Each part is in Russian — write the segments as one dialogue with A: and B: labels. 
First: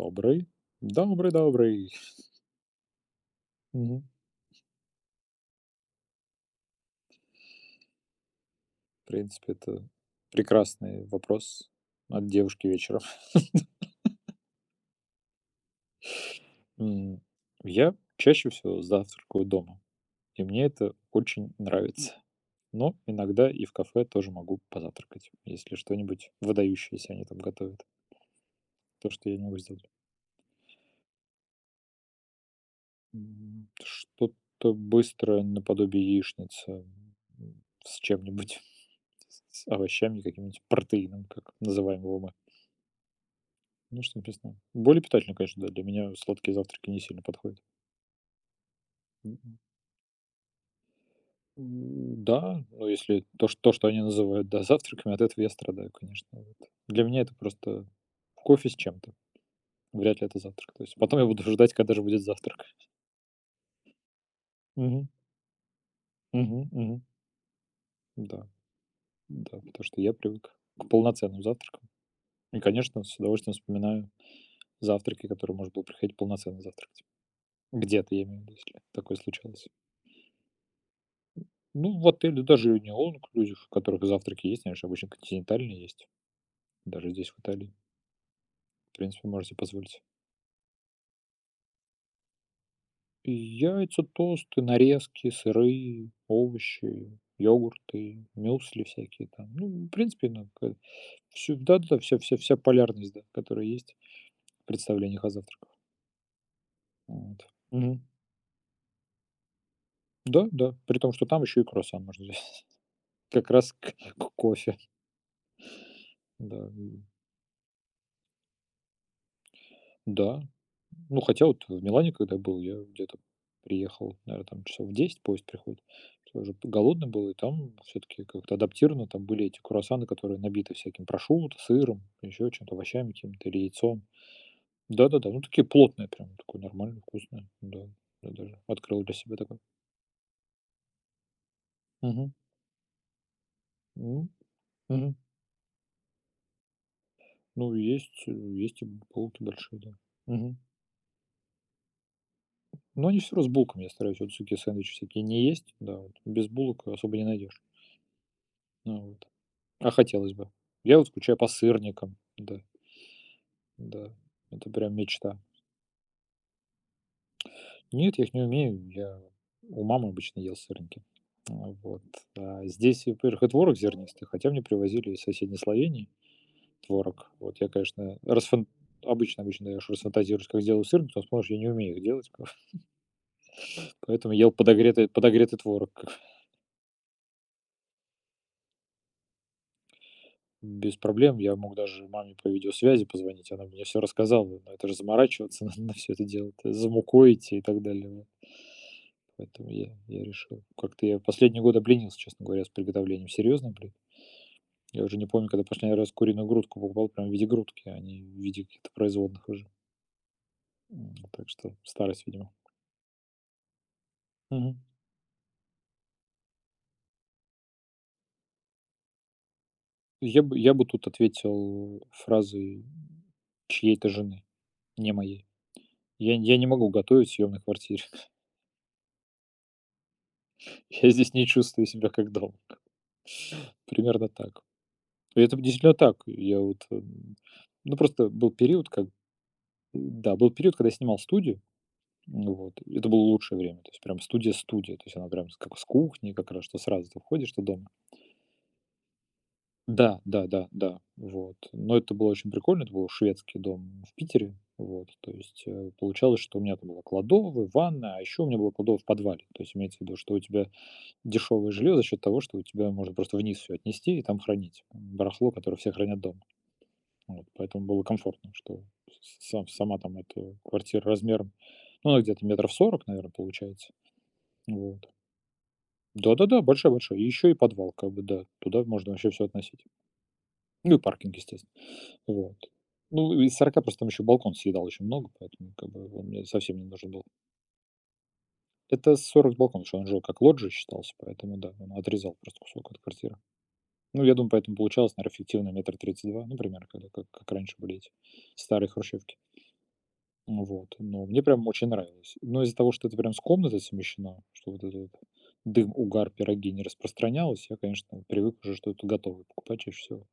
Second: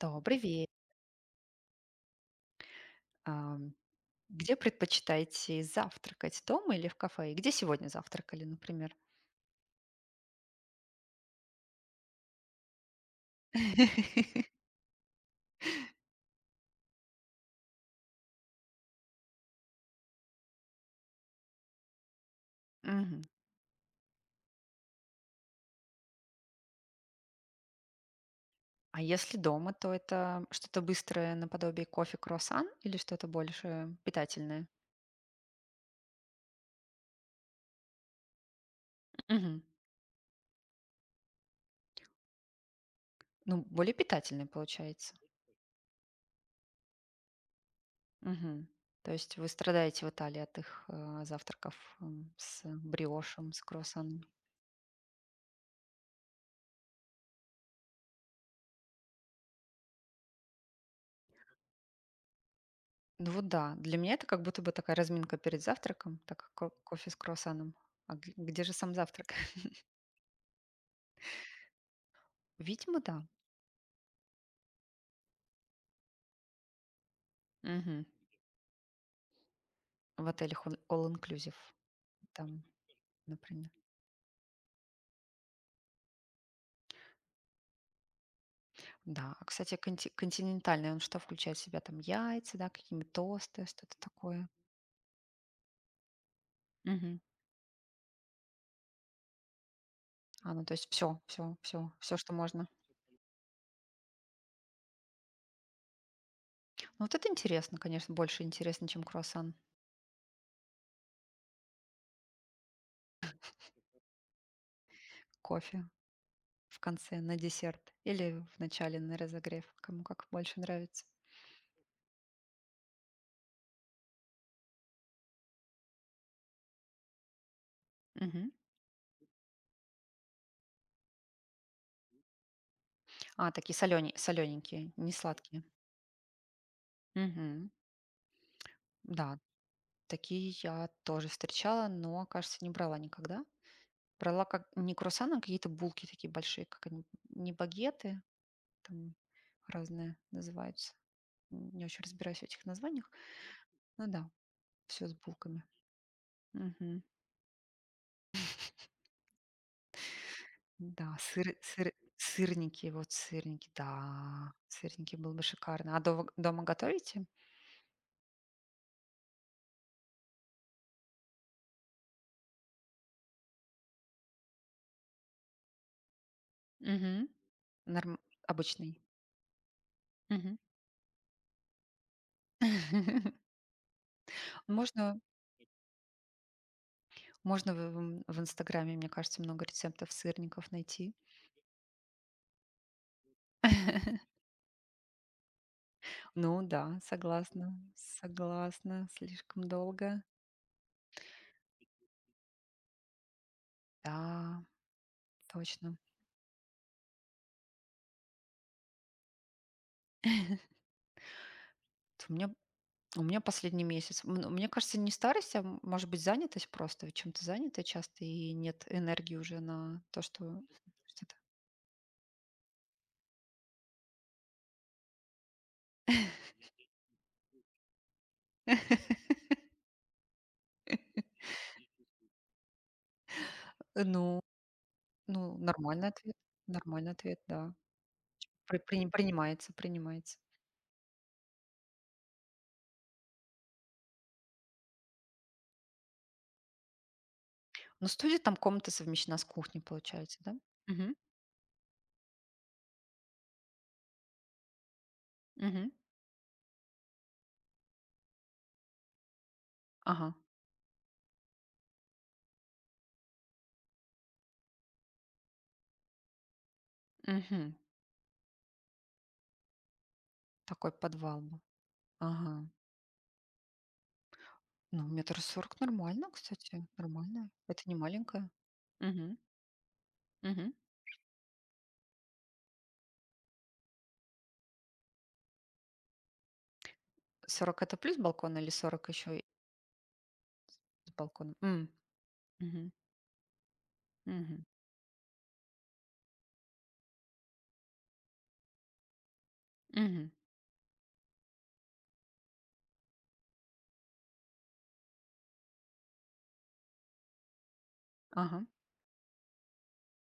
A: Добрый вечер.
B: Добрый, добрый. Мгм.
A: Где предпочитаете завтракать, дома или в кафе? И где сегодня завтракали, например?
B: В принципе, это прекрасный вопрос от девушки вечером. М, я чаще всего завтракаю дома, и мне это очень нравится. Но
A: Мгм.
B: иногда и в кафе тоже могу позавтракать, если что-нибудь выдающееся они там готовят.
A: А
B: То, что
A: если
B: я не могу
A: дома,
B: сделать.
A: то это что-то быстрое наподобие кофе, круассан или что-то больше питательное?
B: Что-то быстрое наподобие яичницы, с чем-нибудь,
A: Мгм.
B: с овощами, каким-нибудь протеином, как называем его мы.
A: Ну, более
B: Ну, что
A: питательное
B: написано? Более
A: получается.
B: питательно, конечно, да. Для меня сладкие завтраки не сильно подходят.
A: Мгм. То
B: М,
A: есть вы
B: м,
A: страдаете в Италии от их завтраков с
B: Да, но если то,
A: бриошем,
B: что,
A: с
B: то, что они
A: круассанами?
B: называют, да, завтраками, от этого я страдаю, конечно. Вот. Для меня это просто кофе с чем-то. Вряд ли это завтрак. То есть потом я буду ждать, когда же будет завтрак.
A: Ну вот да, для меня это как будто бы такая
B: Мгм.
A: разминка перед завтраком, так как
B: Мгм.
A: ко
B: Мгм.
A: кофе с круассаном. А г
B: Да,
A: где же сам завтрак?
B: да, потому что я привык к полноценным завтракам. И,
A: Видимо,
B: конечно, с
A: да.
B: удовольствием вспоминаю завтраки, которые можно было приходить полноценно завтракать.
A: Мгм.
B: Где-то, я имею в виду, если такое случалось.
A: В отелях all inclusive
B: Ну, в отеле
A: там,
B: даже не all inclusive, в
A: например.
B: которых завтраки есть, они же обычно континентальные есть, даже здесь, в Италии. В принципе,
A: Да, а,
B: можете
A: кстати,
B: позволить.
A: континентальный, он что включает в себя? Там яйца, да, какие-нибудь
B: И
A: тосты, что-то
B: яйца,
A: такое.
B: тосты, нарезки, сыры, овощи,
A: Мгм.
B: йогурты, мюсли всякие там. Ну, в принципе, ну,
A: А, ну, то есть все, все,
B: всю, да,
A: все,
B: да,
A: все,
B: вся,
A: что
B: вся, вся
A: можно.
B: полярность, да, которая есть в представлениях о завтраках.
A: Ну, вот это
B: Вот.
A: интересно,
B: Мгм.
A: конечно, больше интересно, чем круассан.
B: Да, да. При том, что там еще и круассан можно взять. Как раз к кофе.
A: Кофе
B: Да.
A: в конце на десерт или в начале на разогрев, кому как
B: Да.
A: больше нравится.
B: Ну, хотя вот в Милане, когда был, я где-то приехал, наверное, там часов в 10 поезд приходит. Я уже голодный был, и там все таки
A: Мгм.
B: как-то адаптировано. Там были эти круассаны, которые набиты всяким прошутто, сыром, еще чем-то, овощами какими-то
A: А,
B: или
A: такие
B: яйцом.
A: солененькие, не
B: Да-да-да, ну,
A: сладкие.
B: такие плотные прям, такое нормальное, вкусное.
A: Мгм.
B: Да, я даже открыл для себя
A: Да,
B: такое.
A: такие я тоже встречала, но,
B: Мгм.
A: кажется, не брала никогда.
B: М,
A: Брала как не
B: мгм.
A: круассаны, а какие-то булки такие большие, как они, не
B: Ну,
A: багеты,
B: есть и
A: там
B: булки большие, да.
A: разные
B: Мгм.
A: называются. Не очень разбираюсь в этих
B: Но
A: названиях.
B: они все равно с булками. Я
A: Ну
B: стараюсь
A: да,
B: вот всё сэндвичи
A: все с
B: всякие не
A: булками.
B: есть. Да, вот без булок
A: Мгм.
B: особо не найдешь. Ну вот. А хотелось бы. Я
A: Да,
B: вот скучаю по сырникам. Да,
A: сырники, вот сырники,
B: да,
A: да,
B: это прям
A: сырники было
B: мечта.
A: бы шикарно. А дома, дома готовите?
B: Нет, я их не умею. Я у мамы обычно ел сырники. А, вот. А здесь, во-первых, и творог зернистый, хотя мне привозили из соседней Словении
A: Мгм.
B: творог. Вот я,
A: Норм...
B: конечно, расфан
A: Обычный.
B: обычно я уж расфантазируюсь,
A: Мгм.
B: как сделаю сырники, потом вспомнишь, я не умею их делать, поэтому ел подогретый
A: Можно,
B: подогретый творог.
A: можно в Инстаграме, мне кажется, много рецептов сырников
B: Без
A: найти.
B: проблем. Я мог даже маме по видеосвязи позвонить, она мне все рассказала. Но это же заморачиваться надо на всё это дело,
A: Ну
B: это за
A: да,
B: мукой идти и
A: согласна,
B: так далее, вот.
A: согласна, слишком
B: Поэтому я
A: долго.
B: я решил как-то, я последние годы обленился, честно говоря, с приготовлением серьезно, блин.
A: Да,
B: Я уже не помню, когда
A: точно.
B: последний раз куриную грудку покупал прям в виде грудки, а не в виде каких-то производных уже. Так что старость,
A: Вот. У
B: видимо.
A: меня, у меня последний месяц. Ну, мне
B: Мгм.
A: кажется, не старость, а может быть занятость просто. Ведь чем-то занята часто и нет энергии уже на то,
B: Я бы
A: что
B: я бы тут
A: что-то.
B: ответил фразой чьей-то жены, не моей. Я не могу готовить в съемной квартире. Я здесь не чувствую себя как дома. Примерно
A: Ну,
B: так. И
A: ну,
B: это действительно
A: нормальный
B: так.
A: ответ.
B: Я вот,
A: Нормальный ответ, да.
B: ну, просто был период, как
A: Принимается,
B: да,
A: принимается.
B: был период, когда я снимал студию. Ну вот, это было лучшее время. То есть прям студия-студия. То есть она прям с кухни как раз, что сразу ты входишь, что дома.
A: Ну, студия там комната совмещена с кухней,
B: Да,
A: получается,
B: да,
A: да?
B: да, да,
A: Угу,
B: вот. Но это было очень прикольно. Это был шведский дом в Питере. Вот, то есть,
A: угу,
B: получалось, что у меня там была кладовая, ванная, а еще у меня была кладовая в подвале. То есть имеется в виду,
A: ага,
B: что у тебя дешевое жилье за счет того, что у тебя можно просто вниз все отнести и там хранить. Барахло, которое все хранят дома. Вот,
A: угу.
B: поэтому было комфортно, что сама там эта
A: Такой
B: квартира
A: подвал
B: размером,
A: был.
B: ну, она где-то
A: Ага.
B: метров 40, наверное, получается.
A: Ну,
B: Вот.
A: метр сорок нормально,
B: Да-да-да,
A: кстати,
B: большая-большая. И
A: нормально.
B: еще и
A: Это
B: подвал,
A: не
B: как бы, да.
A: маленькая.
B: Туда можно вообще
A: Мгм.
B: все относить.
A: Мгм.
B: Ну и паркинг, естественно. Вот. Ну, из 40 просто там еще балкон съедал очень много, поэтому как бы он мне совсем не нужен был.
A: Сорок это плюс балкон или 40
B: Это
A: еще и
B: 40 балкон, что он жил как лоджия
A: с
B: считался,
A: балконом?
B: поэтому да,
A: М.
B: он отрезал просто кусок
A: Мгм.
B: от квартиры. Ну, я думаю,
A: Мгм.
B: поэтому получалось, наверно, фиктивно метр тридцать два, ну, примерно, когда как раньше были эти старые хрущевки.
A: Мгм.
B: Ну вот, но мне прям очень нравилось. Но из-за того, что это прям с комнатой совмещено, что вот этот вот дым, угар, пироги не распространялось, я, конечно, привык
A: Ага.
B: уже что-то готовое покупать чаще всего.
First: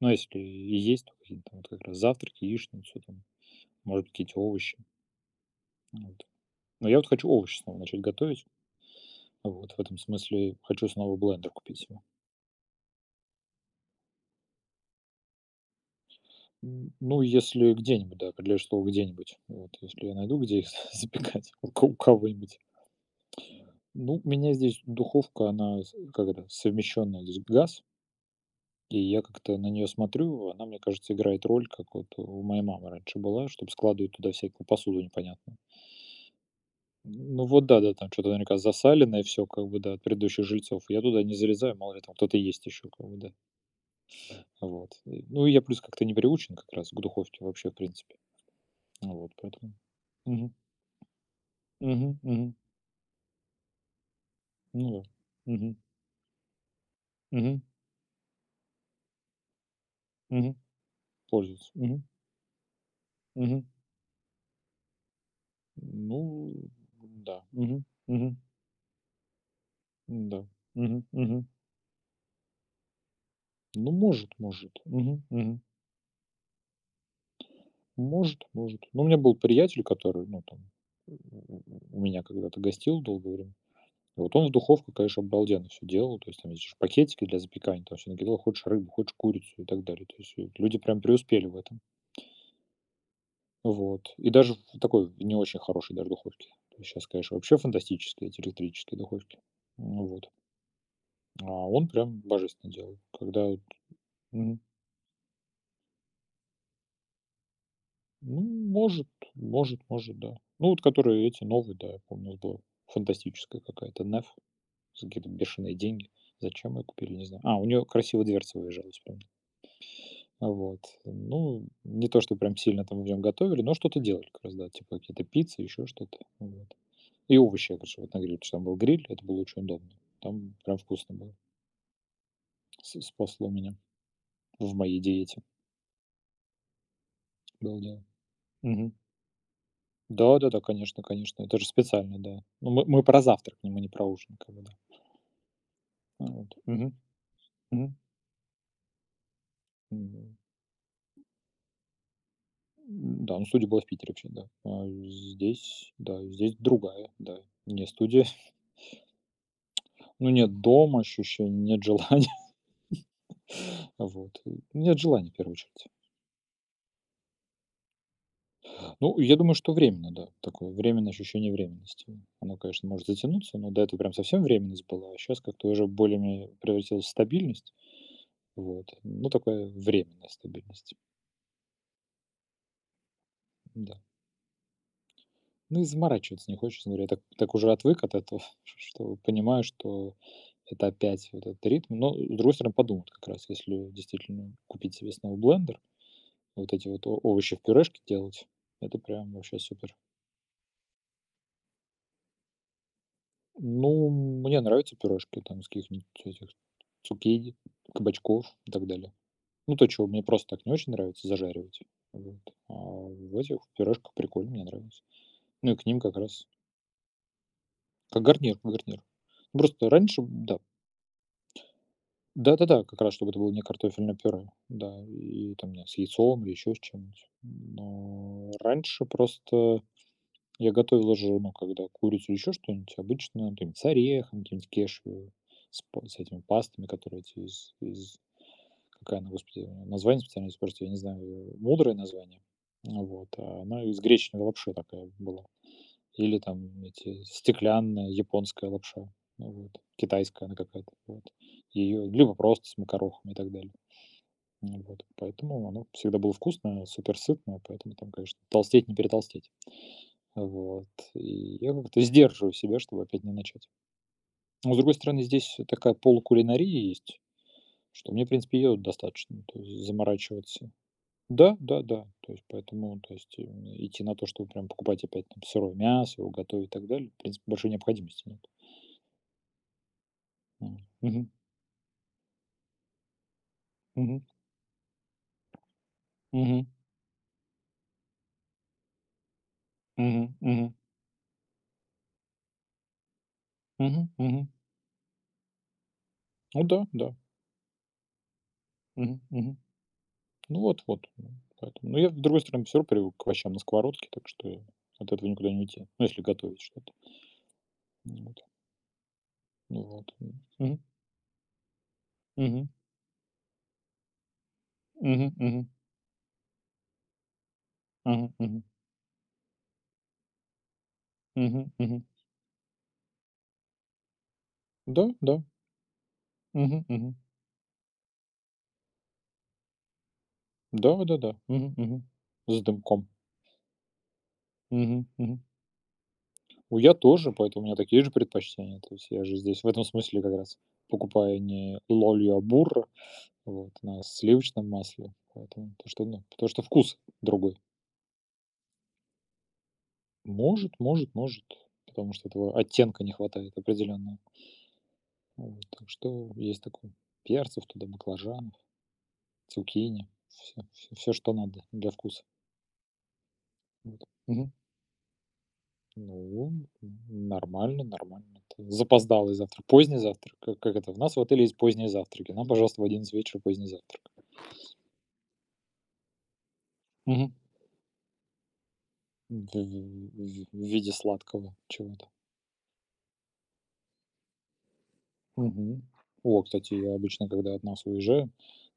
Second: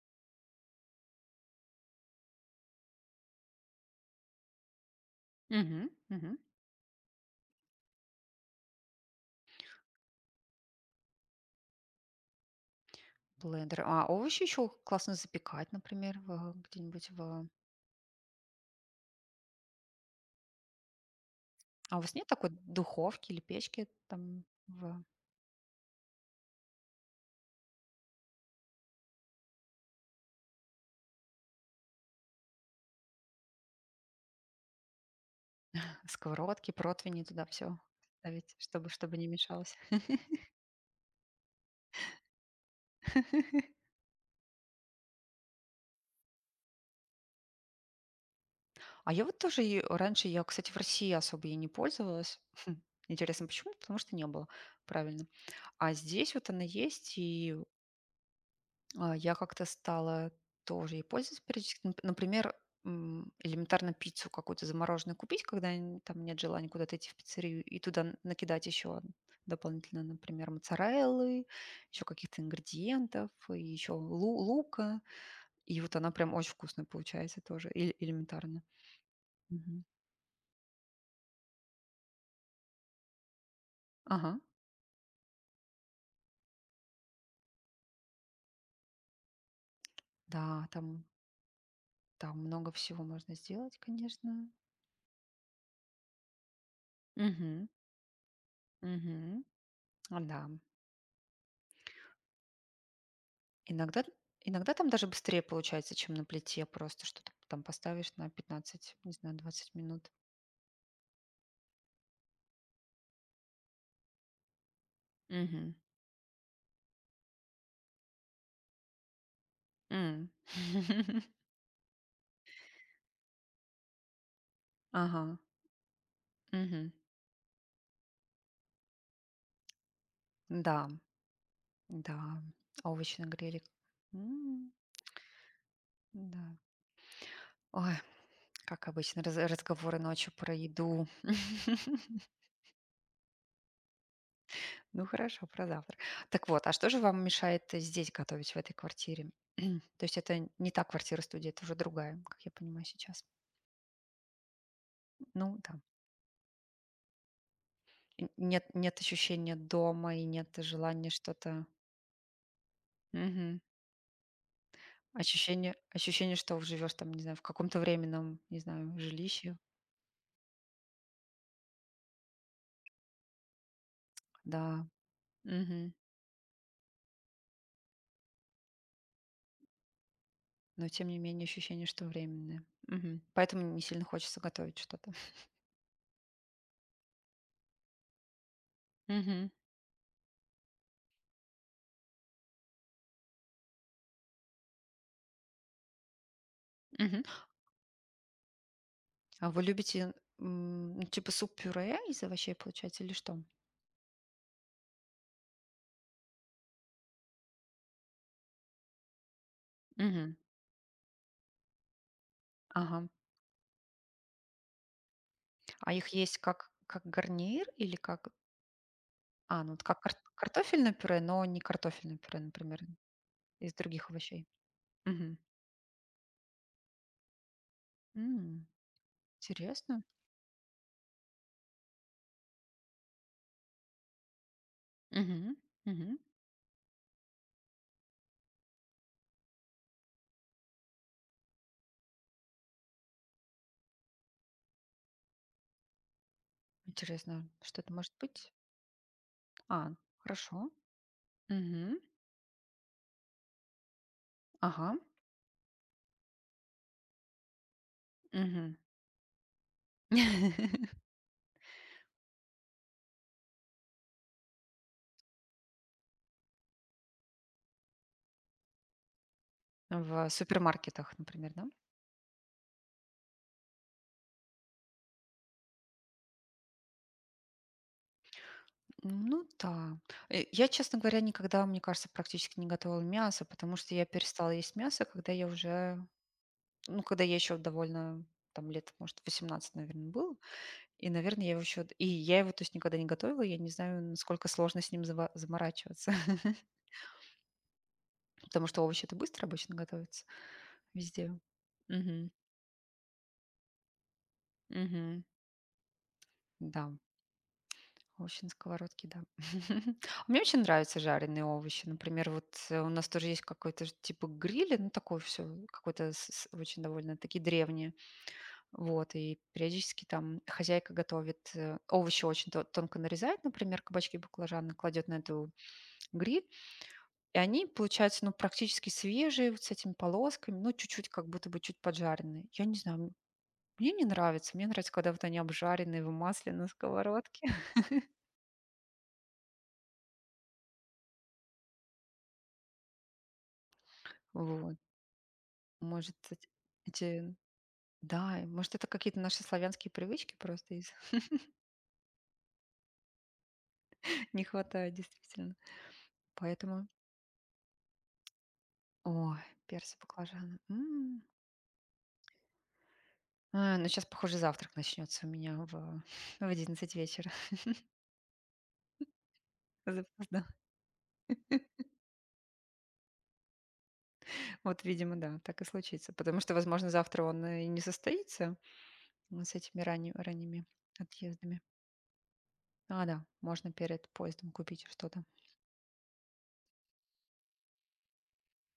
B: Но если и есть, то какие-то вот как раз завтраки, яичницу там, может быть, какие-то овощи.
A: Мгм.
B: Вот.
A: Мгм.
B: Но я вот хочу овощи снова начать готовить. Вот, в этом смысле хочу снова блендер купить.
A: Блендер. А овощи еще классно запекать, например, в где-нибудь
B: Ну,
A: в
B: если где-нибудь, да, определяешь слово "где-нибудь". Вот если я найду, где их запекать у ко у
A: А у вас нет такой
B: кого-нибудь.
A: духовки или печки
B: Ну, у
A: там
B: меня здесь
A: в
B: духовка, она с как это, совмещенная, здесь газ, и я как-то на нее смотрю, она, мне кажется, играет роль, как вот у моей мамы раньше была, чтобы складывать туда всякую посуду непонятную.
A: сковородке, противни туда
B: Ну вот
A: все
B: да, да, там что то
A: ставить,
B: наверняка
A: чтобы
B: засаленное
A: не
B: все, как
A: мешалось?
B: бы, да, от предыдущих жильцов. Я туда не залезаю, мало ли там кто-то есть еще, как бы, да. Вот. Ну, и я плюс как-то не приучен как раз к духовке вообще, в принципе.
A: А я
B: Вот
A: вот тоже
B: поэтому.
A: и раньше, я, кстати, в России особо ей не
B: Мгм,
A: пользовалась.
B: мгм.
A: Интересно, почему? Потому что не было,
B: Ну да.
A: правильно.
B: Мгм,
A: А здесь вот она есть, и
B: мгм,
A: а, я как-то стала
B: мгм.
A: тоже ей пользоваться
B: Пользуется.
A: периодически. Нап-
B: Мгм,
A: Например,
B: мгм.
A: элементарно пиццу какую-то замороженную купить, когда
B: Ну
A: там нет желания куда-то идти в
B: да.
A: пиццерию, и
B: Мгм,
A: туда
B: мгм.
A: накидать еще дополнительно,
B: Да.
A: например,
B: Мгм,
A: моцареллы,
B: мгм.
A: еще каких-то ингредиентов, и
B: Ну,
A: еще
B: может, может.
A: лука.
B: Мгм, мгм.
A: И вот она прям очень вкусная получается тоже, эль-
B: Может,
A: элементарно.
B: может. Ну, у меня был
A: Мгм.
B: приятель, который, ну, там, у у меня когда-то гостил долгое время. И вот
A: Ага.
B: он в духовку, конечно, обалденно все делал. То есть там эти ж пакетики для запекания, там все накидал: хочешь рыбу, хочешь курицу и так далее. То есть,
A: Да,
B: люди прям
A: там
B: преуспели в этом.
A: там много всего можно сделать,
B: Вот. И
A: конечно.
B: даже в такой, в не очень хорошей даже духовке. Сейчас есть, конечно, вообще
A: Мгм,
B: фантастические эти электрические духовки.
A: мгм.
B: Ну
A: А,
B: вот.
A: да.
B: А он прям божественно делал. Когда вот,
A: Иногда
B: мгм.
A: иногда там даже быстрее получается, чем на плите. Просто что-то там поставишь на
B: Ну,
A: 15,
B: может,
A: не знаю, 20
B: может,
A: минут.
B: может, да. Ну, вот которые эти новые, да, я помню, вот была фантастическая какая-то "Нэф" за какие-то
A: Мгм.
B: бешеные деньги. Зачем мы купили, не знаю. А, у нее красиво дверца выезжала из.
A: М.
B: А вот. Ну, не то, что прям сильно там в нем готовили, но что-то делали как раз, да, типа какие-то
A: Ага.
B: пиццы, еще что-то. Вот.
A: Мгм.
B: И овощи, я, короче, вот на гриле, потому что там был гриль, это было очень удобно. Там прям
A: Да,
B: вкусно было.
A: да. А овощный
B: Спасло
A: грилик.
B: меня
A: М,
B: в моей диете.
A: да.
B: Было
A: Ой,
B: дело.
A: как
B: Мгм.
A: обычно, разговоры ночью
B: Да, да,
A: про
B: да, конечно,
A: еду.
B: конечно. Это же специально, да. Ну, мы про завтрак, мы не про ужин, как бы, да.
A: Ну хорошо, про завтрак.
B: А,
A: Так
B: вот.
A: вот, а что
B: Мгм.
A: же вам мешает
B: Мгм.
A: здесь готовить, в этой квартире? То есть
B: М,
A: это не та квартира-студия, это уже другая, как я понимаю сейчас.
B: да, ну студия была в Питере вообще, да. А
A: Ну да.
B: здесь, да, здесь другая, да. Не студия.
A: И нет, нет ощущения дома и
B: Ну,
A: нет
B: нет дома
A: желания
B: ощущений,
A: что-то...
B: нет желания.
A: Мгм.
B: Вот. Нет желания, в первую
A: Ощущение,
B: очередь.
A: ощущение, что живешь там, не знаю, в каком-то временном, не знаю,
B: Ну, я думаю,
A: жилище.
B: что временно, да. Такое временное ощущение временности. Оно, конечно, может затянуться, но до этого прям совсем
A: Да.
B: временность была, а сейчас как-то уже
A: Мгм.
B: более превратилась в стабильность. Вот. Ну, такая временная
A: Но
B: стабильность.
A: тем не менее ощущение, что временное. Мгм. Поэтому не
B: Да.
A: сильно хочется готовить что-то.
B: Ну, и заморачиваться не хочется. Говорю, я так уже отвык от этого, что
A: Мгм.
B: понимаю, что это опять вот этот ритм. Но, с другой стороны, подумать как раз, если действительно купить себе снова блендер, вот эти вот
A: Мгм.
B: овощи в пюрешке делать, это прям
A: А
B: вообще
A: вы
B: супер.
A: любите, ну, типа суп-пюре из овощей получать или что?
B: Ну, мне нравятся пирожки там из каких-нибудь этих цукини, кабачков и так далее. Ну, то, чего мне
A: Мгм.
B: просто так не очень нравится зажаривать. Вот. А
A: Ага.
B: в этих пирожках прикольно, мне нравится. Ну и к
A: А
B: ним
A: их
B: как
A: есть
B: раз
A: как гарнир или
B: как
A: как
B: гарнир, как гарнир. Ну,
A: а, ну, вот
B: просто
A: как карт
B: раньше, да.
A: картофельное пюре, но не картофельное пюре, например,
B: Да-да-да, как раз, чтобы это было не
A: из других
B: картофельное
A: овощей?
B: пюре, да,
A: Мгм.
B: и там не знаю, с яйцом или еще с чем-нибудь. Но
A: М,
B: раньше просто
A: интересно.
B: я готовила же, ну, когда курицу или еще что-нибудь, обычно там с орехом, каким-нибудь кешью,
A: Мгм, мгм.
B: с этими пастами, которые эти Какая она, господи, название специально испортила, я не знаю, мудрое название. Ну вот. А она из гречневой лапши такая была. Или там эти
A: Интересно, что это
B: стеклянная
A: может быть?
B: японская лапша. Ну
A: А,
B: вот. Китайская она
A: хорошо.
B: какая-то. Вот.
A: Мгм.
B: Ее, либо просто с макарохом и так далее. Ну
A: Ага.
B: вот. Поэтому оно всегда было вкусное, супер сытное, поэтому там, конечно,
A: Мгм.
B: толстеть не перетолстеть. Вот. И я как-то сдерживаю себя, чтобы опять не начать. Но, с другой стороны, здесь такая полукулинария есть, что мне, в принципе, ее достаточно, то есть
A: В
B: заморачиваться.
A: супермаркетах, например,
B: Да,
A: да?
B: да, да. То есть поэтому, то есть идти на то, чтобы прям покупать опять там сырое мясо, его готовить и так далее, в принципе, большой необходимости нет.
A: Ну да. Я,
B: Вот.
A: честно говоря,
B: Мгм.
A: никогда, мне кажется, практически не готовила мясо, потому что я
B: Мгм.
A: перестала есть мясо, когда я уже,
B: Мгм.
A: ну, когда я еще довольно там лет, может, 18, наверное, было.
B: Мгм. Мгм.
A: И, наверное, я его еще... И я его, то есть, никогда не готовила. Я не знаю,
B: Мгм.
A: насколько
B: Мгм.
A: сложно с ним заморачиваться.
B: Ну да, да.
A: Потому что овощи это
B: Мгм.
A: быстро
B: Мгм.
A: обычно готовятся
B: Ну вот, вот. Ну,
A: везде.
B: поэтому. Но я, с
A: Угу.
B: другой стороны, все равно привык к овощам на сковородке, так что я от
A: Угу.
B: этого никуда не уйти. Ну, если готовить
A: Да.
B: что-то. Ну
A: Овощи
B: вот,
A: на сковородке, да.
B: ну вот,
A: Мне очень
B: м.
A: нравятся жареные овощи. Например, вот
B: Мгм.
A: у нас тоже есть какой-то ж типа гриля, ну такое
B: Мгм.
A: все,
B: Мгм.
A: какое-то очень довольно-таки древнее.
B: Мгм. Мгм.
A: Вот, и периодически там хозяйка готовит,
B: Мгм. Мгм. Мгм.
A: овощи очень тонко нарезает, например, кабачки, баклажаны,
B: Да,
A: кладет на
B: да.
A: эту гриль,
B: Мгм. Мгм.
A: и они получаются, ну, практически свежие, вот с этими полосками, ну, чуть-чуть, как
B: Да-да-да.
A: будто бы
B: Мгм.
A: чуть
B: Мгм.
A: поджаренные.
B: С
A: Я не знаю,
B: дымком.
A: мне не нравится. Мне нравится,
B: Мгм.
A: когда вот они
B: Мгм.
A: обжаренные в масле на
B: У Я тоже,
A: сковородке.
B: поэтому у меня такие же предпочтения. То есть я же здесь в этом смысле как раз покупаю не "Лолью", а "Бурро", вот, на сливочном
A: Вот.
B: масле. Поэтому то, что,
A: Может,
B: ну,
A: эти
B: потому что вкус
A: эти
B: другой.
A: Да, и, может, это какие-то наши славянские привычки просто
B: Может,
A: из
B: может, может, потому что этого оттенка не хватает определённого.
A: не хватает действительно.
B: Вот, так что есть
A: Поэтому,
B: такой. Перцев туда, баклажанов.
A: ой, перцы,
B: Цукини,
A: баклажаны.
B: все, всё
A: М.
B: что надо для вкуса.
A: А, ну
B: Вот.
A: сейчас, похоже,
B: Мгм.
A: завтрак начнется у меня в
B: Ну,
A: 11 вечера.
B: нормально, нормально. Это запоздалый завтрак, поздний завтрак.
A: Запоздала.
B: Как это? У нас в отеле есть поздние завтраки. Нам, пожалуйста, в 11 вечера поздний завтрак.
A: Вот, видимо, да, так и случится. Потому что, возможно, завтра
B: Мгм.
A: он и не состоится с
B: В
A: этими ранни-
B: в в
A: ранними
B: виде сладкого
A: отъездами.
B: чего-то.
A: А, да, можно перед поездом купить что-то.
B: Мгм. О, кстати, я обычно, когда от нас уезжаю,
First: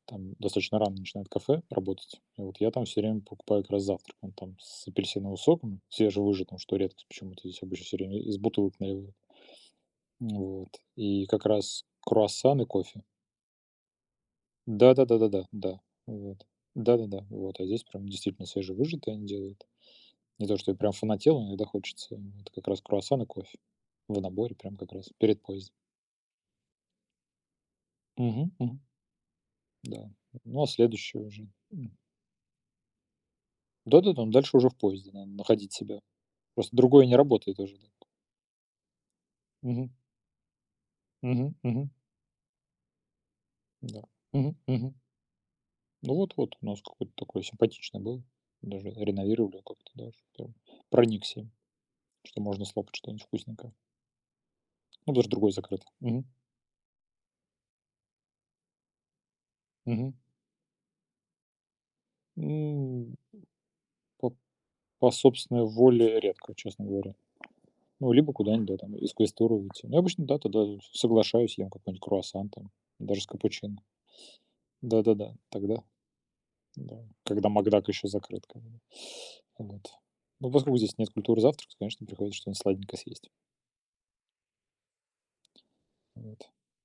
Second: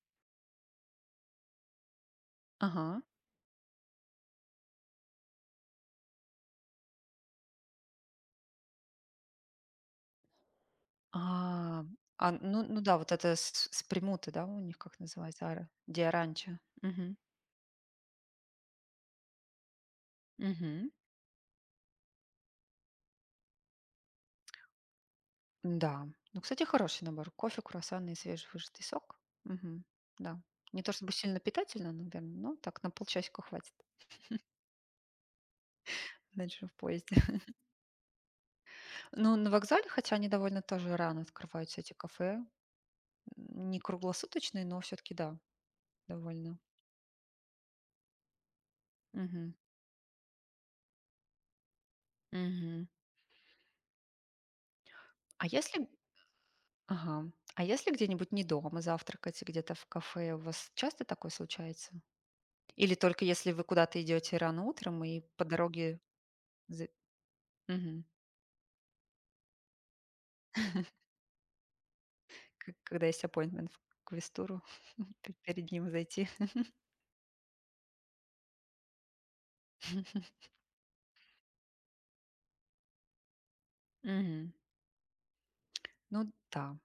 B: там достаточно рано начинает кафе работать. И вот я там все
A: Ага.
B: время покупаю как раз завтрак. Он там с апельсиновым соком свежевыжатым, что редкость почему-то. Здесь обычно все время из бутылок наливают. Вот. И как раз
A: А, а,
B: круассан
A: ну,
B: и
A: ну да,
B: кофе.
A: вот это с примуты, да, у них как
B: Да-да-да-да-да,
A: называется? Ара-
B: да. Вот.
A: Диаранча.
B: Да-да-да. Вот. А здесь прям действительно свежевыжатые они делают. Не то, что я
A: Мгм.
B: прям фанател, но иногда хочется. Вот как раз круассан и кофе. В наборе прям как раз перед поездом.
A: Да. Ну, кстати, хороший набор. Кофе, круассаны и
B: Мгм, мгм.
A: свежевыжатый сок. Мгм.
B: Да.
A: Да.
B: Ну, а
A: Не то чтобы
B: следующее
A: сильно
B: уже. М.
A: питательно, наверное, но так на полчасика хватит.
B: Да-да-да, ну, дальше уже в поезде надо находить себя.
A: Дальше в
B: Просто другое не
A: поезде.
B: работает уже, да.
A: Ну, на вокзале,
B: Мгм,
A: хотя они довольно тоже рано
B: мгм,
A: открываются,
B: мгм.
A: эти кафе. Не
B: Да. Мгм,
A: круглосуточные, но
B: мгм.
A: все-таки да,
B: Ну вот-вот,
A: довольно.
B: у нас какой-то такой симпатичный был. Даже
A: Мгм.
B: реновировали как-то, да, что прям проникся, что можно
A: Мгм.
B: слопать что-нибудь вкусненькое. Ну, даже
A: А
B: другой закрыт.
A: если...
B: Мгм.
A: Ага. А если где-нибудь не дома завтракать, а где-то в
B: Мгм.
A: кафе, у вас часто такое случается? Или
B: М,
A: только если вы куда-то
B: по
A: идете рано утром
B: по
A: и по
B: собственной
A: дороге...
B: воле редко, честно
A: за-
B: говоря.
A: Мгм.
B: Ну, либо куда-нибудь, да, там, из квестура выйти. Ну, я обычно, да, тогда соглашаюсь, ем какой-нибудь круассан там,
A: К когда
B: даже
A: есть
B: с
A: аппоинтмент
B: капучино.
A: в квестуру, пе
B: Да-да-да,
A: перед
B: тогда,
A: ним зайти.
B: да. Когда Макдак еще закрыт, как бы. Вот. Ну, поскольку здесь нет культуры завтрака, конечно, приходится что-нибудь сладенькое съесть.
A: Мгм. Ну
B: Вот.
A: да.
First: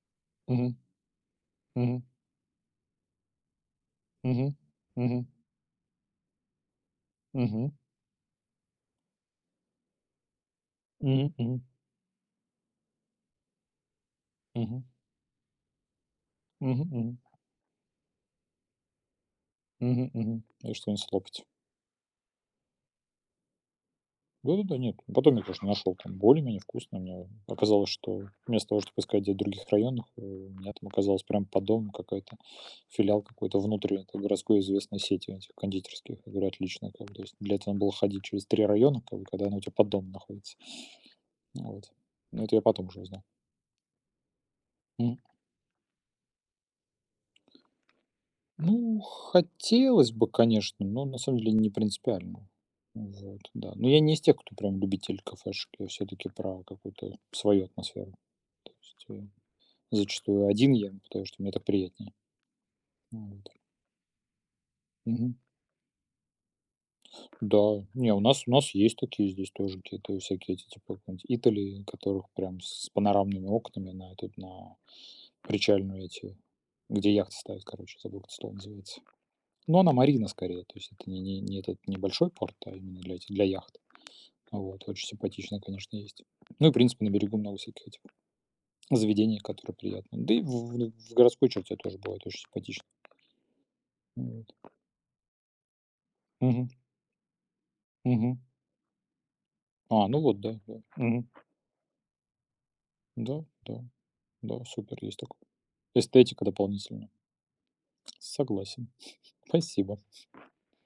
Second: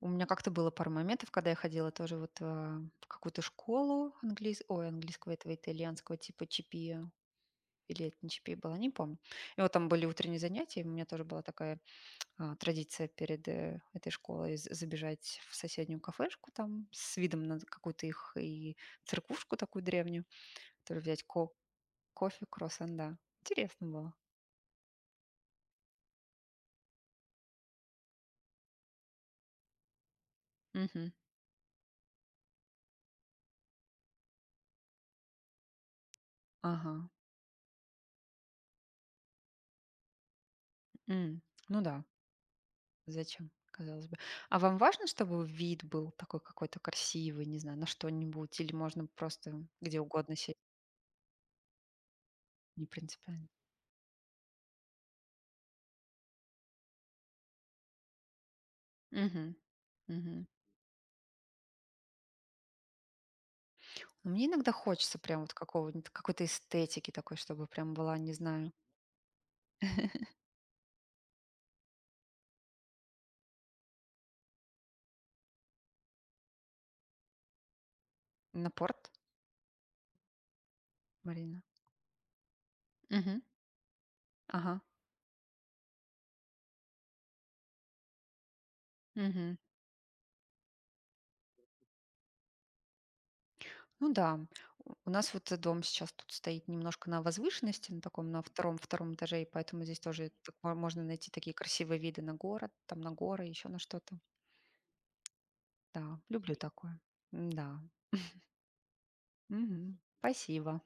A: У меня как-то было
B: Мгм.
A: пару моментов, когда я ходила
B: Мгм.
A: тоже вот, а, в какую-то школу
B: Мгм. Мгм.
A: английского этого, итальянского типа CPIA
B: Мгм.
A: или это не CPIA была, не помню. И вот там были утренние занятия, и у меня тоже
B: Мгм.
A: была
B: Мгм.
A: такая, а, традиция перед, этой школой з
B: Мгм.
A: забежать в соседнюю кафешку
B: Мгм.
A: там с
B: Мгм.
A: видом на какую-то их и церквушку такую
B: Мгм.
A: древнюю,
B: Мгм. И
A: тоже
B: что-нибудь
A: взять
B: слопать.
A: ко кофе, круассан, да. Интересно было.
B: Да-да-да, нет. Потом я, конечно, нашел там более-менее вкусно. Мне оказалось, что вместо того, чтобы искать где-то в других районах, у меня там
A: Мгм.
B: оказалось прям под домом какая-то филиал какой-то внутренней этой городской известной сети этих кондитерских. Я говорю,
A: Ага,
B: отлично. Как бы, то есть для этого надо было ходить через три района, как бы, когда она у тебя под домом находится.
A: м. Ну
B: Вот.
A: да,
B: Но это я потом уже узнал.
A: зачем, казалось бы. А вам важно, чтобы вид был такой какой-то красивый, не знаю, на что-нибудь, или
B: Ну,
A: можно просто где
B: хотелось бы,
A: угодно сесть,
B: конечно, но на самом деле не принципиально.
A: не
B: Вот,
A: принципиально?
B: да. Но я не из тех, кто прям любитель кафешек. Я все-таки про какую-то свою атмосферу. То есть,
A: Мгм. Мгм.
B: зачастую один ем, потому что мне так приятнее. Вот.
A: Но мне иногда хочется
B: Мгм.
A: прям вот какого-нибудь, какой-то эстетики такой, чтобы
B: Да,
A: прям
B: не,
A: была,
B: у
A: не
B: нас у нас
A: знаю.
B: есть такие здесь тоже какие-то всякие эти типа какой-нибудь Италии, которых прям с панорамными окнами на этот на причальную эти, где яхты ставят, короче, забыл, как это слово
A: На
B: называется.
A: порт,
B: Но она марина скорее, то есть это не
A: Марина?
B: этот небольшой порт, а именно
A: Мгм.
B: для яхт.
A: Ага.
B: Вот, очень симпатично, конечно, есть. Ну и, в принципе, на берегу много всяких этих заведений,
A: Мгм.
B: которые приятно. Да и в городской черте тоже бывает очень симпатично.
A: Ну да,
B: Вот.
A: у нас вот дом сейчас тут стоит
B: Мгм,
A: немножко на возвышенности, на таком,
B: мгм.
A: на втором этаже, и поэтому здесь
B: А, ну
A: тоже
B: вот,
A: так
B: да,
A: мо-
B: да.
A: можно
B: Мгм.
A: найти такие красивые виды на город, там на горы,
B: Да,
A: еще на
B: да,
A: что-то.
B: да, супер, есть такое.
A: Да,
B: Эстетика
A: люблю такое.
B: дополнительно.
A: Да.
B: Согласен. Спасибо.
A: Спасибо.